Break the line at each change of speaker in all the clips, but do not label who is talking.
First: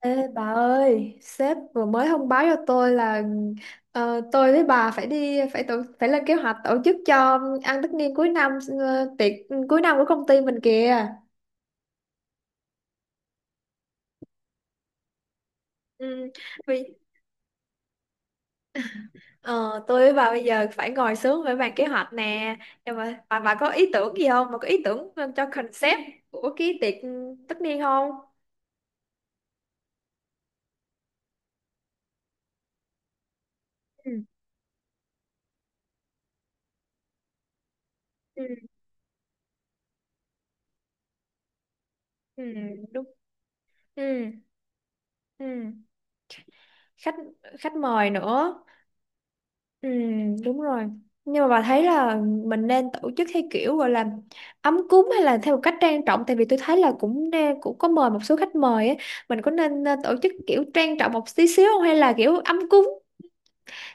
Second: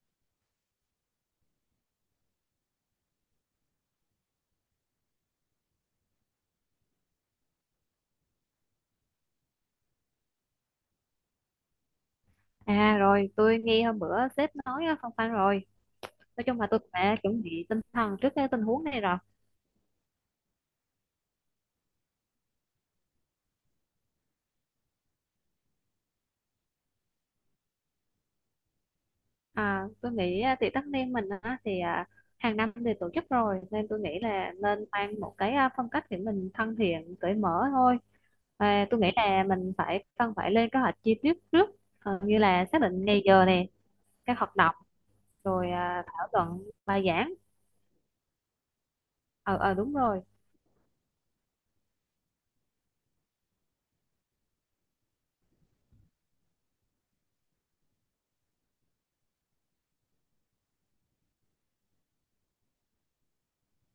Ê bà ơi, sếp vừa mới thông báo cho tôi là tôi với bà phải lên kế hoạch tổ chức cho ăn tất niên cuối năm, tiệc cuối năm của công ty mình kìa.
À rồi, tôi nghe hôm bữa sếp nói phong phanh rồi.
Ừ,
Nói chung là tôi cũng
vì
đã chuẩn bị tinh thần trước cái tình huống này rồi.
ờ, tôi với bà bây giờ phải ngồi xuống phải bàn kế hoạch nè, nhưng mà bà có ý tưởng gì không, bà có ý tưởng cho concept của cái tiệc tất niên không?
Tôi nghĩ tiệc tất niên mình á, thì hàng năm thì tổ chức rồi nên tôi nghĩ
Ừ,
là nên mang một cái phong cách để mình thân thiện, cởi mở thôi.
ừ,
Tôi nghĩ là mình cần phải lên kế hoạch chi tiết trước, như
ừ,
là xác
đúng.
định ngày giờ này,
Ừ,
các hoạt động, rồi
ừ.
thảo luận bài
khách
giảng.
khách mời nữa.
Ờ,
Ừ,
đúng rồi.
đúng rồi. Nhưng mà bà thấy là mình nên tổ chức theo kiểu gọi là ấm cúng hay là theo một cách trang trọng, tại vì tôi thấy là cũng cũng có mời một số khách mời á, mình có nên tổ chức kiểu trang trọng một tí xíu không hay là kiểu ấm cúng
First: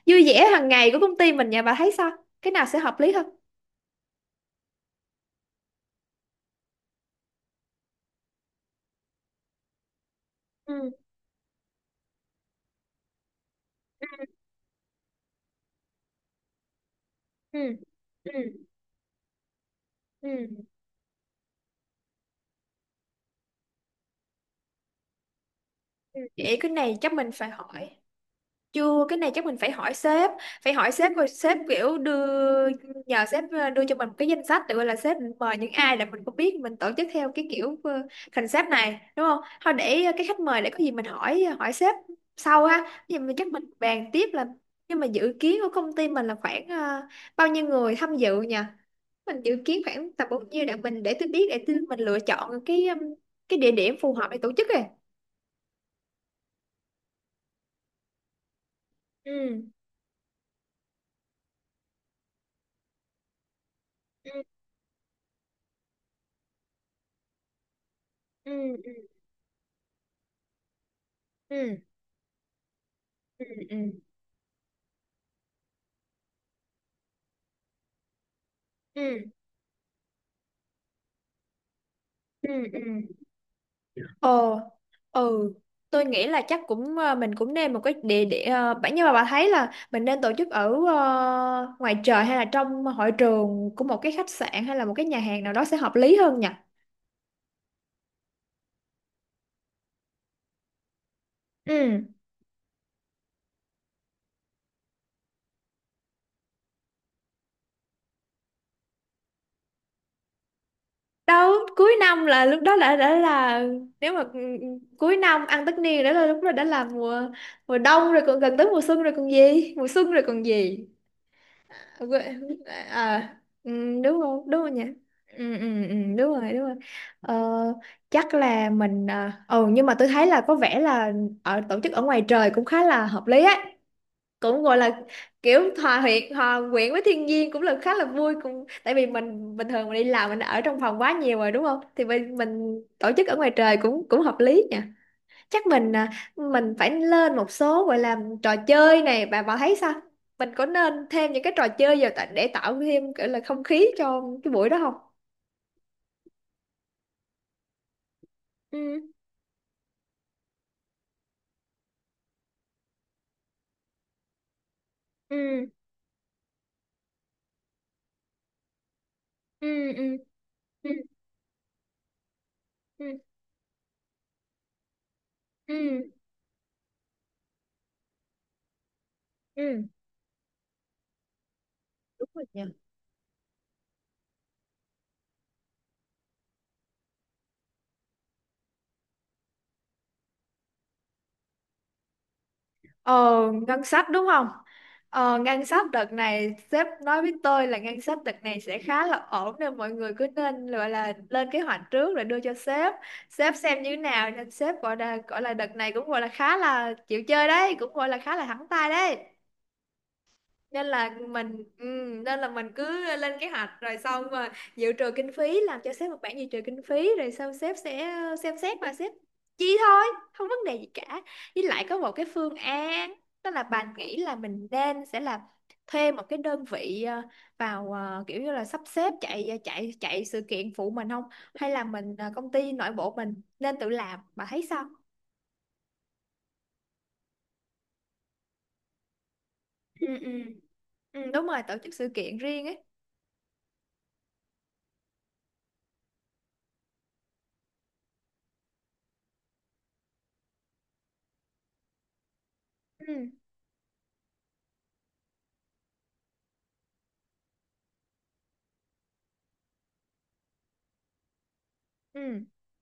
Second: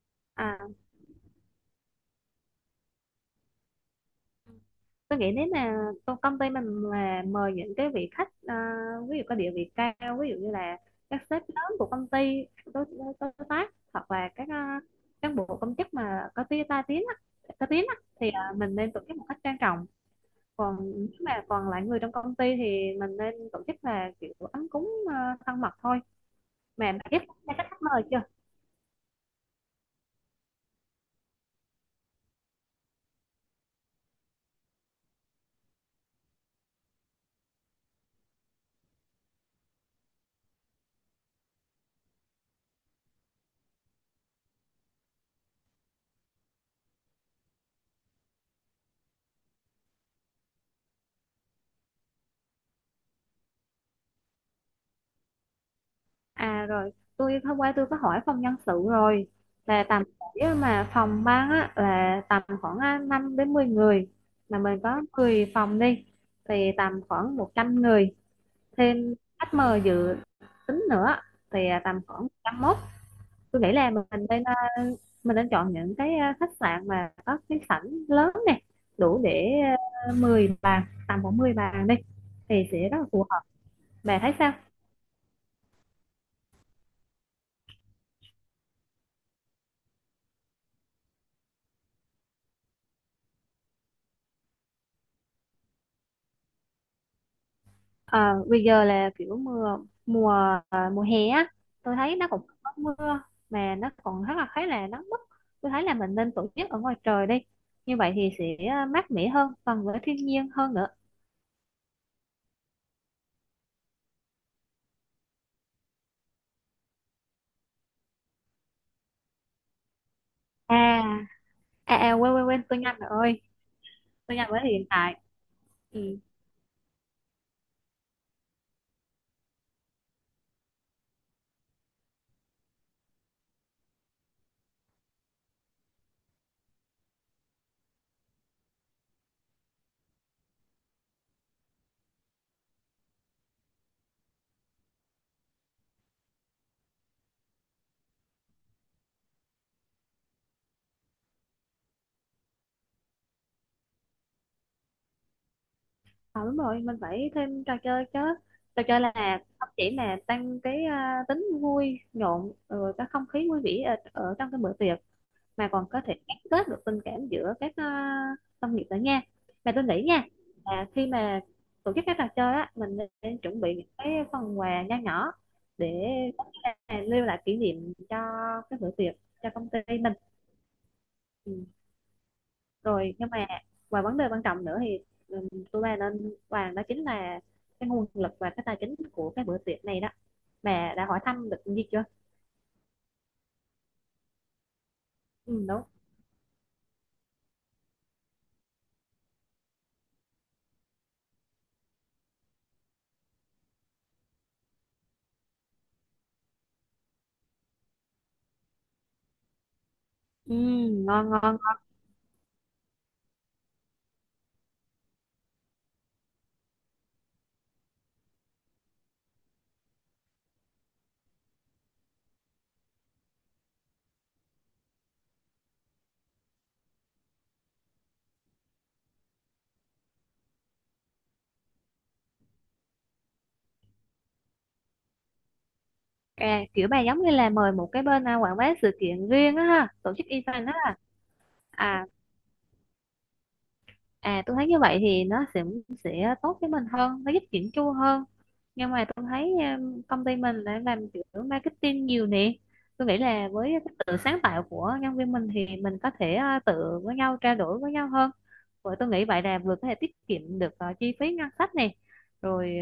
vui vẻ
À,
hàng ngày của công ty mình nhà bà thấy sao? Cái nào sẽ hợp lý hơn?
tôi nghĩ nếu mà công công ty mình mà mời những cái vị khách ví dụ có địa vị cao, ví dụ như là
Ừ,
các sếp lớn của công ty, đối tác
ừ,
hoặc là các cán bộ công chức mà có tiếng á
ừ,
thì
ừ,
mình nên tổ chức một cách trang trọng.
ừ.
Còn nếu mà còn lại người trong công ty thì mình nên tổ chức là kiểu ấm cúng, thân mật thôi.
Ừ. Vậy cái
Mà
này
bạn
chắc
biết
mình phải
các khách
hỏi.
mời chưa?
Chưa, cái này chắc mình phải hỏi sếp rồi sếp kiểu đưa, nhờ sếp đưa cho mình một cái danh sách tự gọi là sếp mời những ai là mình không biết mình tổ chức theo cái kiểu concept này đúng không? Thôi để cái khách mời để có gì mình hỏi hỏi sếp sau ha. Thì mình chắc mình bàn tiếp là nhưng mà dự kiến của công ty mình là khoảng bao nhiêu người tham dự nhỉ? Mình dự kiến khoảng tầm bao nhiêu để mình để tôi mình lựa chọn cái địa điểm phù hợp để tổ chức rồi.
À rồi, hôm qua tôi có hỏi phòng nhân sự rồi,
Ừ.
là tầm, nếu mà phòng ban á là tầm khoảng 5 đến 10 người,
Ừ.
mà mình có 10 phòng đi thì tầm khoảng 100 người,
Ừ.
thêm khách mời dự tính nữa
Ừ.
thì
Ừ.
tầm khoảng 101.
Ừ.
Tôi nghĩ
Ừ.
là mình nên mình nên chọn những cái khách sạn mà có cái sảnh lớn nè,
Ừ,
đủ để 10 bàn, tầm khoảng 10 bàn đi,
ừ,
thì
ừ,
sẽ rất là phù hợp. Bà thấy
ờ,
sao?
ừ. Tôi nghĩ là chắc cũng mình cũng nên một cái địa điểm bản, nhưng mà bà thấy là mình nên tổ chức ở ngoài trời hay là trong hội trường của một cái khách sạn hay là một cái nhà hàng nào đó sẽ hợp lý hơn nhỉ?
À, bây giờ là kiểu mưa mùa, mùa hè á, tôi
Ừ,
thấy nó cũng có mưa mà nó còn rất là khá là nắng bức, tôi thấy là mình nên tổ chức ở ngoài trời đi, như vậy thì sẽ mát mẻ hơn, gần với thiên nhiên hơn nữa.
đâu cuối năm là lúc đó đã là, nếu mà ừ, ừ, cuối năm ăn tất niên đã là lúc đó đã là mùa mùa đông rồi còn gần tới mùa xuân rồi còn gì, mùa xuân rồi còn gì.
À, à, quên
Quê-
quên quên tôi nhanh rồi
À,
ơi,
ừ,
tôi nhanh với
đúng không nhỉ?
hiện tại.
Ừ, ừ, ừ,
Ừ.
đúng rồi đúng rồi. ờ, Chắc là mình nhưng mà tôi thấy là có vẻ là ở tổ chức ở ngoài trời cũng khá là hợp lý ấy, cũng gọi là kiểu hòa quyện với thiên nhiên cũng là khá là vui, cũng tại vì mình bình thường mình đi làm mình ở trong phòng quá nhiều rồi đúng không, thì mình tổ chức ở ngoài trời cũng cũng hợp lý nhỉ. Chắc mình mình phải lên một số gọi là trò chơi này, bà thấy sao? Mình có nên thêm những cái trò chơi vào để tạo thêm kiểu là không khí cho cái buổi đó không?
À, đúng rồi, mình phải thêm trò chơi chứ. Trò chơi
Ừ,
là không chỉ là tăng cái tính vui nhộn rồi cái không khí vui vẻ ở trong cái bữa tiệc,
ừ,
mà còn có thể gắn kết được tình cảm giữa các đồng nghiệp nữa nha.
ừ,
Mà tôi nghĩ
ừ,
nha, là
ừ,
khi mà tổ chức các trò chơi á, mình
ừ,
nên chuẩn bị những cái phần quà nho nhỏ để
ừ,
có thể là lưu lại kỷ niệm cho cái bữa tiệc, cho công ty
ừ.
mình. Ừ. Rồi nhưng mà, và vấn đề quan trọng nữa thì, tôi ba nên bàn đó, chính là cái nguồn lực và cái tài chính của cái bữa tiệc này đó, mà đã hỏi thăm được gì chưa?
Ờ, ngân sách đúng không? Ờ,
Ừ,
ngân
đúng.
sách đợt này sếp nói với tôi là ngân sách đợt này sẽ khá là ổn nên mọi người cứ nên gọi là lên kế hoạch trước rồi đưa cho sếp. Sếp xem như thế nào nên sếp gọi là đợt này cũng gọi là khá là chịu chơi đấy, cũng gọi là khá là thẳng tay đấy,
Ừ,
nên là
ngon ngon.
mình cứ lên kế hoạch rồi xong mà dự trù kinh phí, làm cho sếp một bản dự trù kinh phí rồi xong sếp sẽ xem xét mà sếp chi thôi, không vấn đề gì cả. Với lại có một cái phương án đó là bạn nghĩ là mình nên sẽ là thuê một cái đơn vị vào kiểu như là sắp xếp chạy ờ, chạy chạy sự kiện phụ mình không, hay là mình công ty nội bộ mình nên tự làm, bà thấy sao?
À, kiểu bà giống như là mời một cái bên quảng bá sự kiện riêng á ha,
Ừ,
tổ chức
ừ.
event á.
Ừ, đúng rồi, tổ chức
À
sự kiện riêng ấy.
à, tôi thấy như vậy thì nó sẽ tốt với mình hơn, nó giúp chỉnh chu hơn. Nhưng mà tôi thấy công ty mình đã làm kiểu marketing nhiều nè, tôi nghĩ
Ừ,
là với cái tự sáng tạo của nhân viên mình thì mình có thể tự với nhau trao đổi với nhau hơn. Vậy tôi nghĩ vậy là vừa có thể tiết kiệm được chi phí ngân sách này,
ừ.
rồi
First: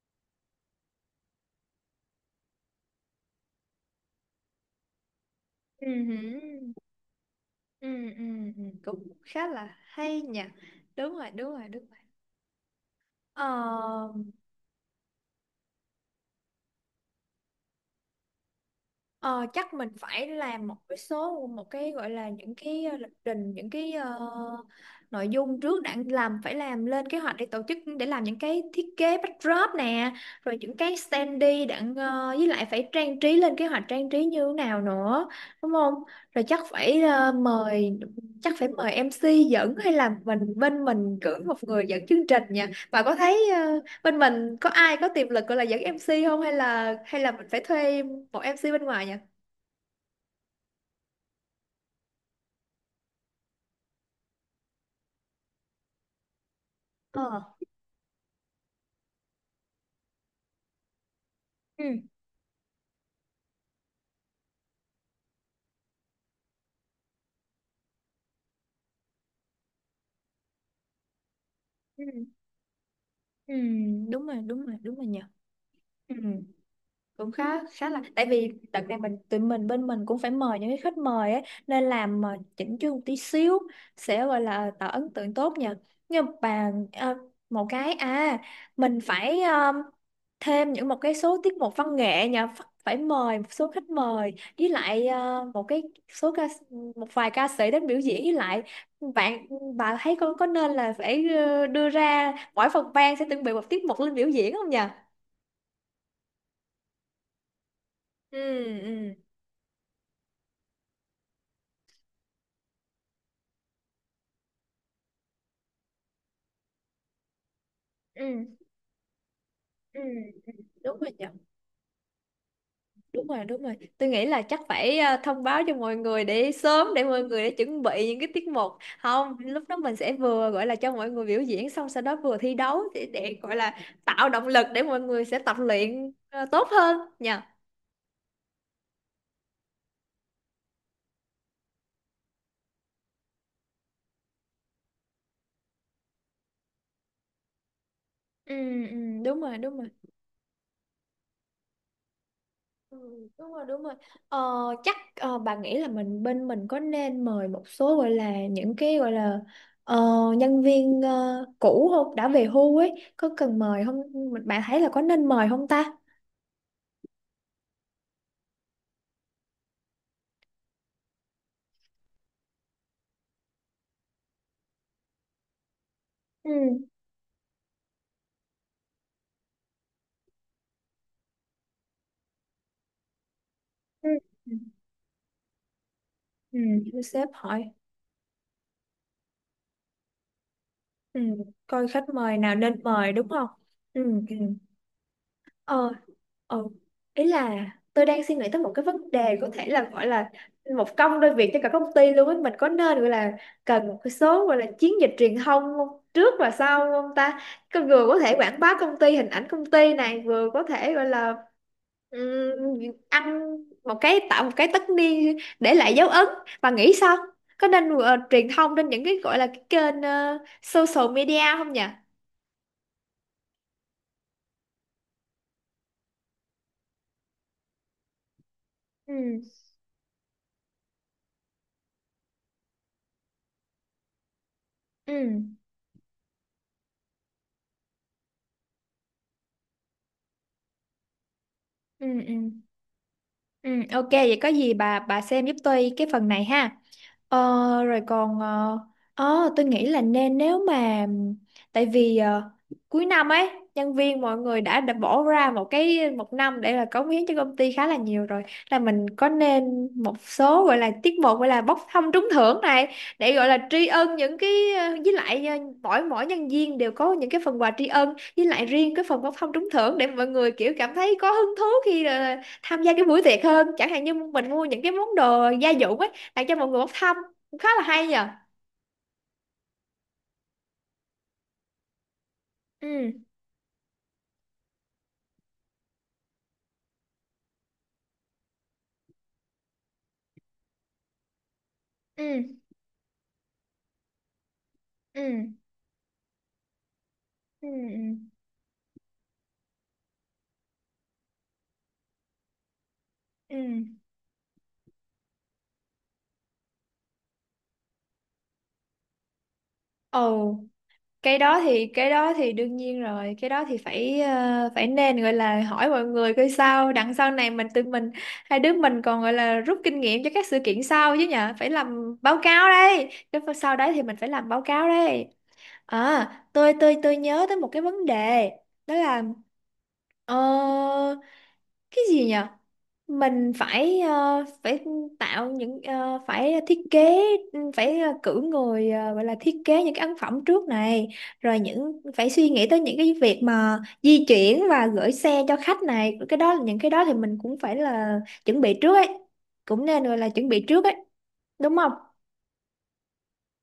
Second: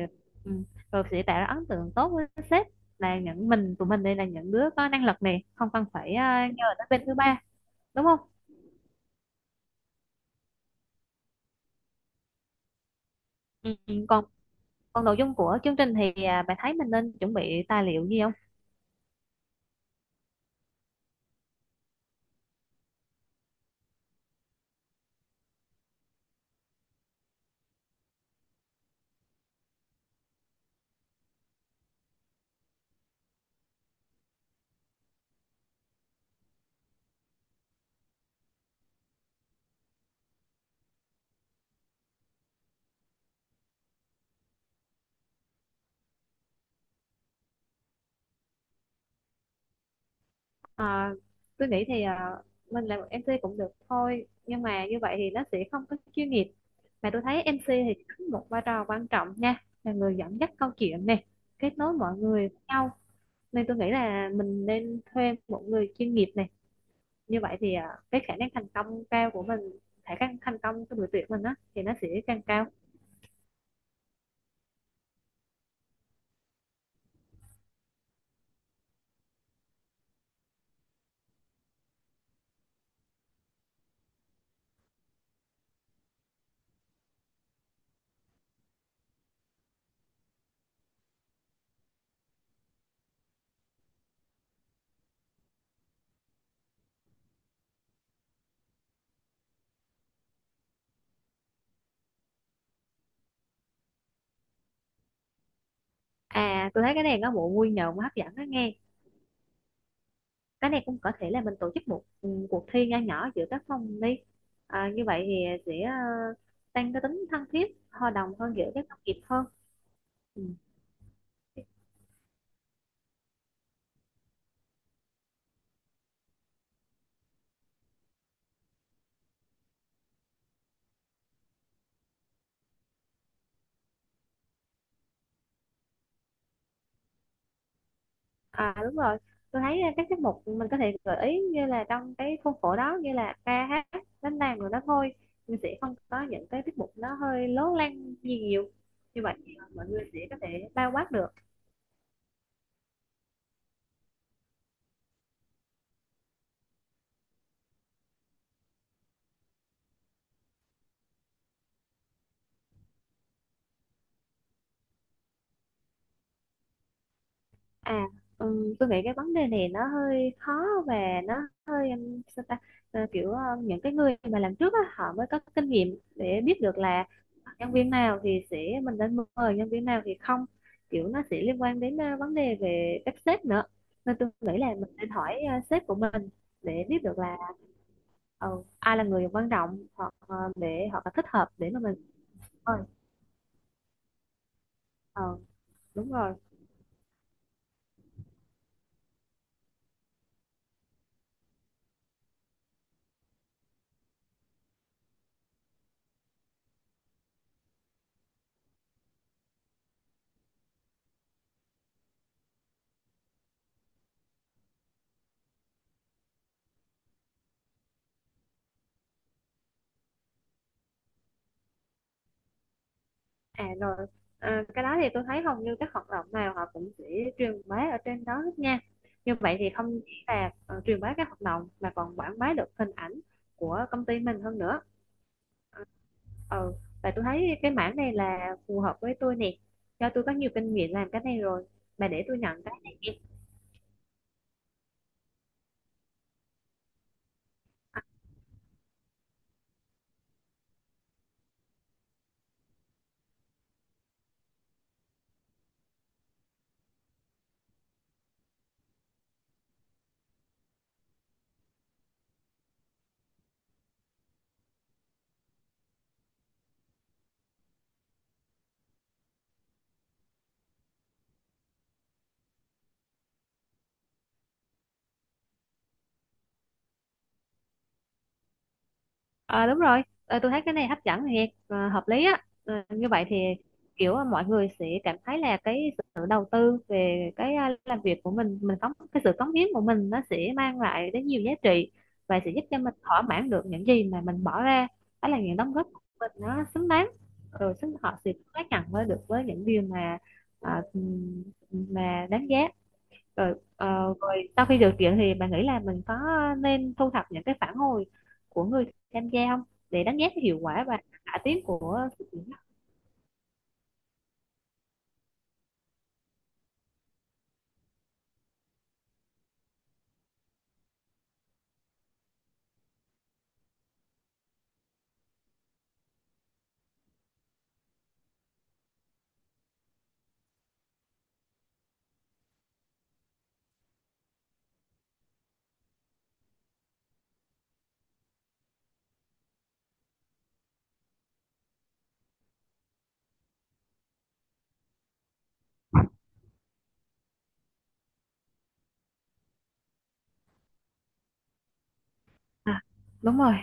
ừ, rồi sẽ tạo ra ấn tượng tốt với sếp là những mình tụi mình đây là những đứa có năng lực này, không cần
Ừ.
phải nhờ đến bên thứ 3,
Ừ,
đúng không?
ừ, ừ, cũng khá là hay nhỉ, đúng rồi đúng rồi đúng rồi. Ờ.
Ừ, ừ, còn. Còn nội dung của chương trình thì bạn thấy mình nên chuẩn bị tài liệu gì không?
Ờ, chắc mình phải làm một cái gọi là những cái lịch trình, những cái nội dung trước đã làm, phải làm lên kế hoạch để tổ chức để làm những cái thiết kế backdrop nè, rồi những cái standee đã, với lại phải trang trí, lên kế hoạch trang trí như thế nào nữa đúng không? Rồi chắc phải mời MC dẫn hay là mình bên mình cử một người dẫn chương trình nha. Bà có thấy bên mình có ai có tiềm lực gọi là dẫn MC không hay là mình phải thuê một MC bên ngoài nhỉ?
À, tôi nghĩ thì à, mình làm một MC cũng được thôi, nhưng mà như vậy thì nó sẽ không có chuyên nghiệp, mà tôi
Ờ,
thấy MC thì đóng một vai trò quan trọng nha, là người dẫn dắt câu chuyện này, kết nối
ừ,
mọi người với nhau, nên tôi nghĩ là mình nên thuê một người chuyên nghiệp này. Như vậy thì cái khả năng thành công cao của mình, khả năng thành công của buổi tuyển mình á thì nó sẽ
ừ,
càng cao.
ừ, đúng rồi đúng rồi đúng rồi nhỉ. Ừ, cũng khá khá là, tại vì đợt này mình bên mình cũng phải mời những cái khách mời ấy nên làm mà chỉnh chu một tí xíu sẽ gọi là tạo ấn tượng tốt nhỉ. Nhưng mà một cái mình phải thêm những một cái số tiết mục văn nghệ nhà Phật, phải mời một số khách mời, với lại một cái số ca, một vài ca sĩ đến biểu diễn, với lại bạn bà thấy con có nên là phải đưa ra mỗi phòng ban sẽ chuẩn bị một tiết mục lên biểu diễn không nhỉ?
À tôi thấy cái này có bộ vui nhộn hấp dẫn
Ừ,
đó nghe.
ừ.
Cái này cũng có thể là mình tổ chức một cuộc thi nho nhỏ giữa các phòng đi, à, như vậy thì sẽ tăng cái tính thân thiết hòa đồng
Ừ,
hơn giữa các đồng nghiệp hơn.
ừ,
Ừ.
ừ, đúng rồi nhỉ. Đúng rồi đúng rồi, tôi nghĩ là chắc phải thông báo cho mọi người để sớm, để mọi người để chuẩn bị những cái tiết mục, không lúc đó mình sẽ vừa gọi là cho mọi người biểu diễn xong sau đó vừa thi đấu để, gọi là tạo động lực để mọi người sẽ tập luyện tốt hơn nha.
À đúng rồi, tôi thấy các tiết mục mình có thể gợi ý như là trong cái khuôn khổ đó, như là ca hát, đánh đàn rồi đó thôi, mình sẽ không có những cái tiết mục nó hơi lố lăng gì
Ừ,
nhiều.
ừ,
Như vậy
đúng
thì
rồi đúng
mọi
rồi.
người sẽ có thể bao quát được.
Ừ, đúng rồi đúng rồi. ờ, bà nghĩ là mình bên mình có nên mời một số gọi là những cái gọi là ờ, nhân viên cũ không, đã về hưu ấy, có cần mời không? Bạn thấy là có nên mời không ta?
À, tôi nghĩ cái vấn đề này nó hơi khó, và nó sao ta. Ờ, kiểu ờ, những cái người mà làm trước á, họ mới có kinh nghiệm để
Ừ.
biết được là nhân viên nào thì sẽ, mình nên mời nhân viên nào thì không, kiểu nó sẽ liên quan đến vấn đề về cách sếp nữa,
Ừ.
nên tôi
Ừ.
nghĩ là mình nên hỏi sếp của mình
Ừ,
để
để
biết được
sếp
là
hỏi.
ờ, ai là người quan trọng, hoặc ờ, để họ
Ừ.
thích hợp để mà
Coi
mình
khách mời nào
mời.
nên mời đúng không? Ừ. Ừ.
Ờ,
Ờ.
đúng rồi.
Ừ. Ý là tôi đang suy nghĩ tới một cái vấn đề có thể là gọi là một công đôi việc cho cả công ty luôn ấy, mình có nên gọi là cần một cái số gọi là chiến dịch truyền thông không, trước và sau không ta? Cái vừa có thể quảng bá công ty, hình ảnh công ty này, vừa có thể gọi là ừm, ăn một cái tạo một cái tất niên để lại dấu ấn, và nghĩ sao, có nên truyền thông trên những cái gọi là cái kênh social media không nhỉ?
À rồi, à, cái đó thì tôi thấy hầu như các hoạt động nào họ cũng sẽ truyền bá ở trên đó hết nha. Như
Ừ.
vậy thì không chỉ là truyền bá các hoạt động mà còn quảng bá được hình ảnh của công ty mình hơn nữa.
Ừ.
Ừ, và tôi thấy cái mảng này là phù hợp với tôi nè. Do tôi có nhiều kinh nghiệm làm cái này rồi.
Ừ.
Bà để
Ừ.
tôi nhận cái này.
Ừ, ok vậy có gì bà xem giúp tôi cái phần này ha. Ờ, rồi còn tôi nghĩ là nên nếu mà tại vì cuối năm ấy, nhân viên mọi người đã bỏ ra một cái một năm để là cống hiến cho công ty khá là nhiều rồi, là mình có nên một số gọi là tiết mục gọi là bốc thăm trúng thưởng này để gọi là tri ân những cái, với lại mỗi mỗi nhân viên đều có những cái phần quà tri ân, với lại riêng cái phần bốc thăm trúng thưởng để mọi người kiểu cảm thấy có hứng thú khi tham gia cái buổi tiệc hơn, chẳng hạn như mình mua những cái món đồ gia dụng ấy tặng cho mọi người bốc thăm, cũng khá là hay nhờ.
Ờ đúng rồi, ờ, tôi thấy cái này hấp dẫn thiệt, ờ, hợp lý á. Ờ, như
Ừ,
vậy thì kiểu ờ, mọi người sẽ cảm thấy là cái sự đầu tư về cái làm việc của mình có cái sự cống hiến của mình, nó sẽ mang lại đến nhiều giá trị và sẽ
ừ,
giúp cho mình thỏa mãn được những gì mà mình bỏ ra.
ừ,
Đó là những đóng góp của mình nó xứng đáng,
ừ,
rồi xứng
ừ,
họ sẽ xác nhận với được với những điều mà ờ, mà đáng giá. Rồi
ừ.
ờ, rồi sau khi được tuyển thì bạn nghĩ là mình có nên thu thập những cái phản hồi của người tham gia không, để đánh giá cái
Ồ,
hiệu quả và
cái
cải
đó
tiến
thì
của sự kiện đó?
đương nhiên rồi, cái đó thì phải nên gọi là hỏi mọi người coi sao đằng sau này, mình tự mình hai đứa mình còn gọi là rút kinh nghiệm cho các sự kiện sau chứ nhở. Phải làm báo cáo đây, cái phần sau đấy thì mình phải làm báo cáo đây. Tôi nhớ tới một cái vấn đề, đó là ờ, cái gì nhỉ, mình phải ờ, phải tạo những, phải thiết kế, cử người gọi là thiết kế những cái ấn phẩm trước này, rồi những phải suy nghĩ tới những cái việc mà di chuyển và gửi xe cho khách này, cái đó những cái đó thì mình cũng phải là chuẩn bị trước ấy, cũng nên gọi là chuẩn bị trước ấy đúng không?
À, đúng rồi.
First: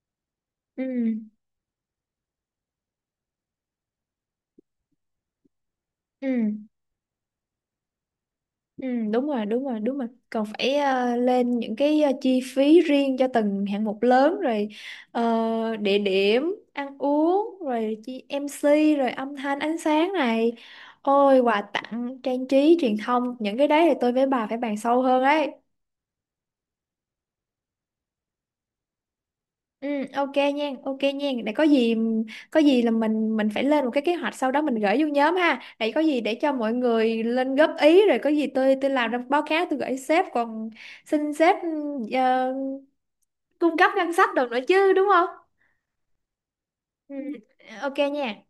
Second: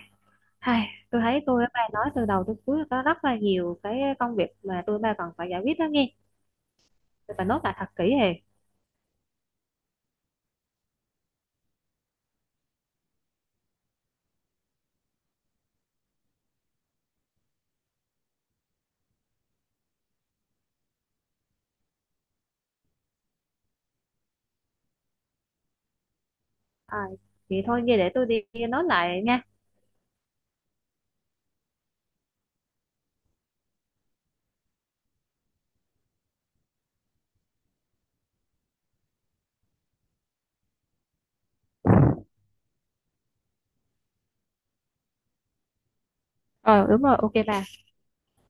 Hai, tôi
Ừ,
thấy tôi với bà nói từ đầu tới cuối có rất là nhiều cái công việc mà tôi ba còn phải giải quyết đó nghe,
ừ.
tôi phải nốt lại thật kỹ hề.
Ừ, đúng rồi, đúng rồi, đúng rồi. Còn phải lên những cái chi phí riêng cho từng hạng mục lớn rồi, địa điểm, ăn uống, rồi chi em MC, rồi âm thanh, ánh sáng này. Ôi, quà tặng, trang trí, truyền thông, những cái đấy thì tôi với bà phải bàn sâu hơn ấy.
À, vậy thôi nghe, để tôi đi nốt lại nha.
Ừ, ok nha, ok nha. Để có gì là mình phải lên một cái kế hoạch sau đó mình gửi vô nhóm ha. Để có gì để cho mọi người lên góp ý rồi có gì tôi làm ra báo cáo tôi gửi sếp, còn xin sếp uh, cung cấp ngân sách được nữa chứ đúng không?
Ờ đúng
Ừ.
rồi, ok bà.
Ok nha.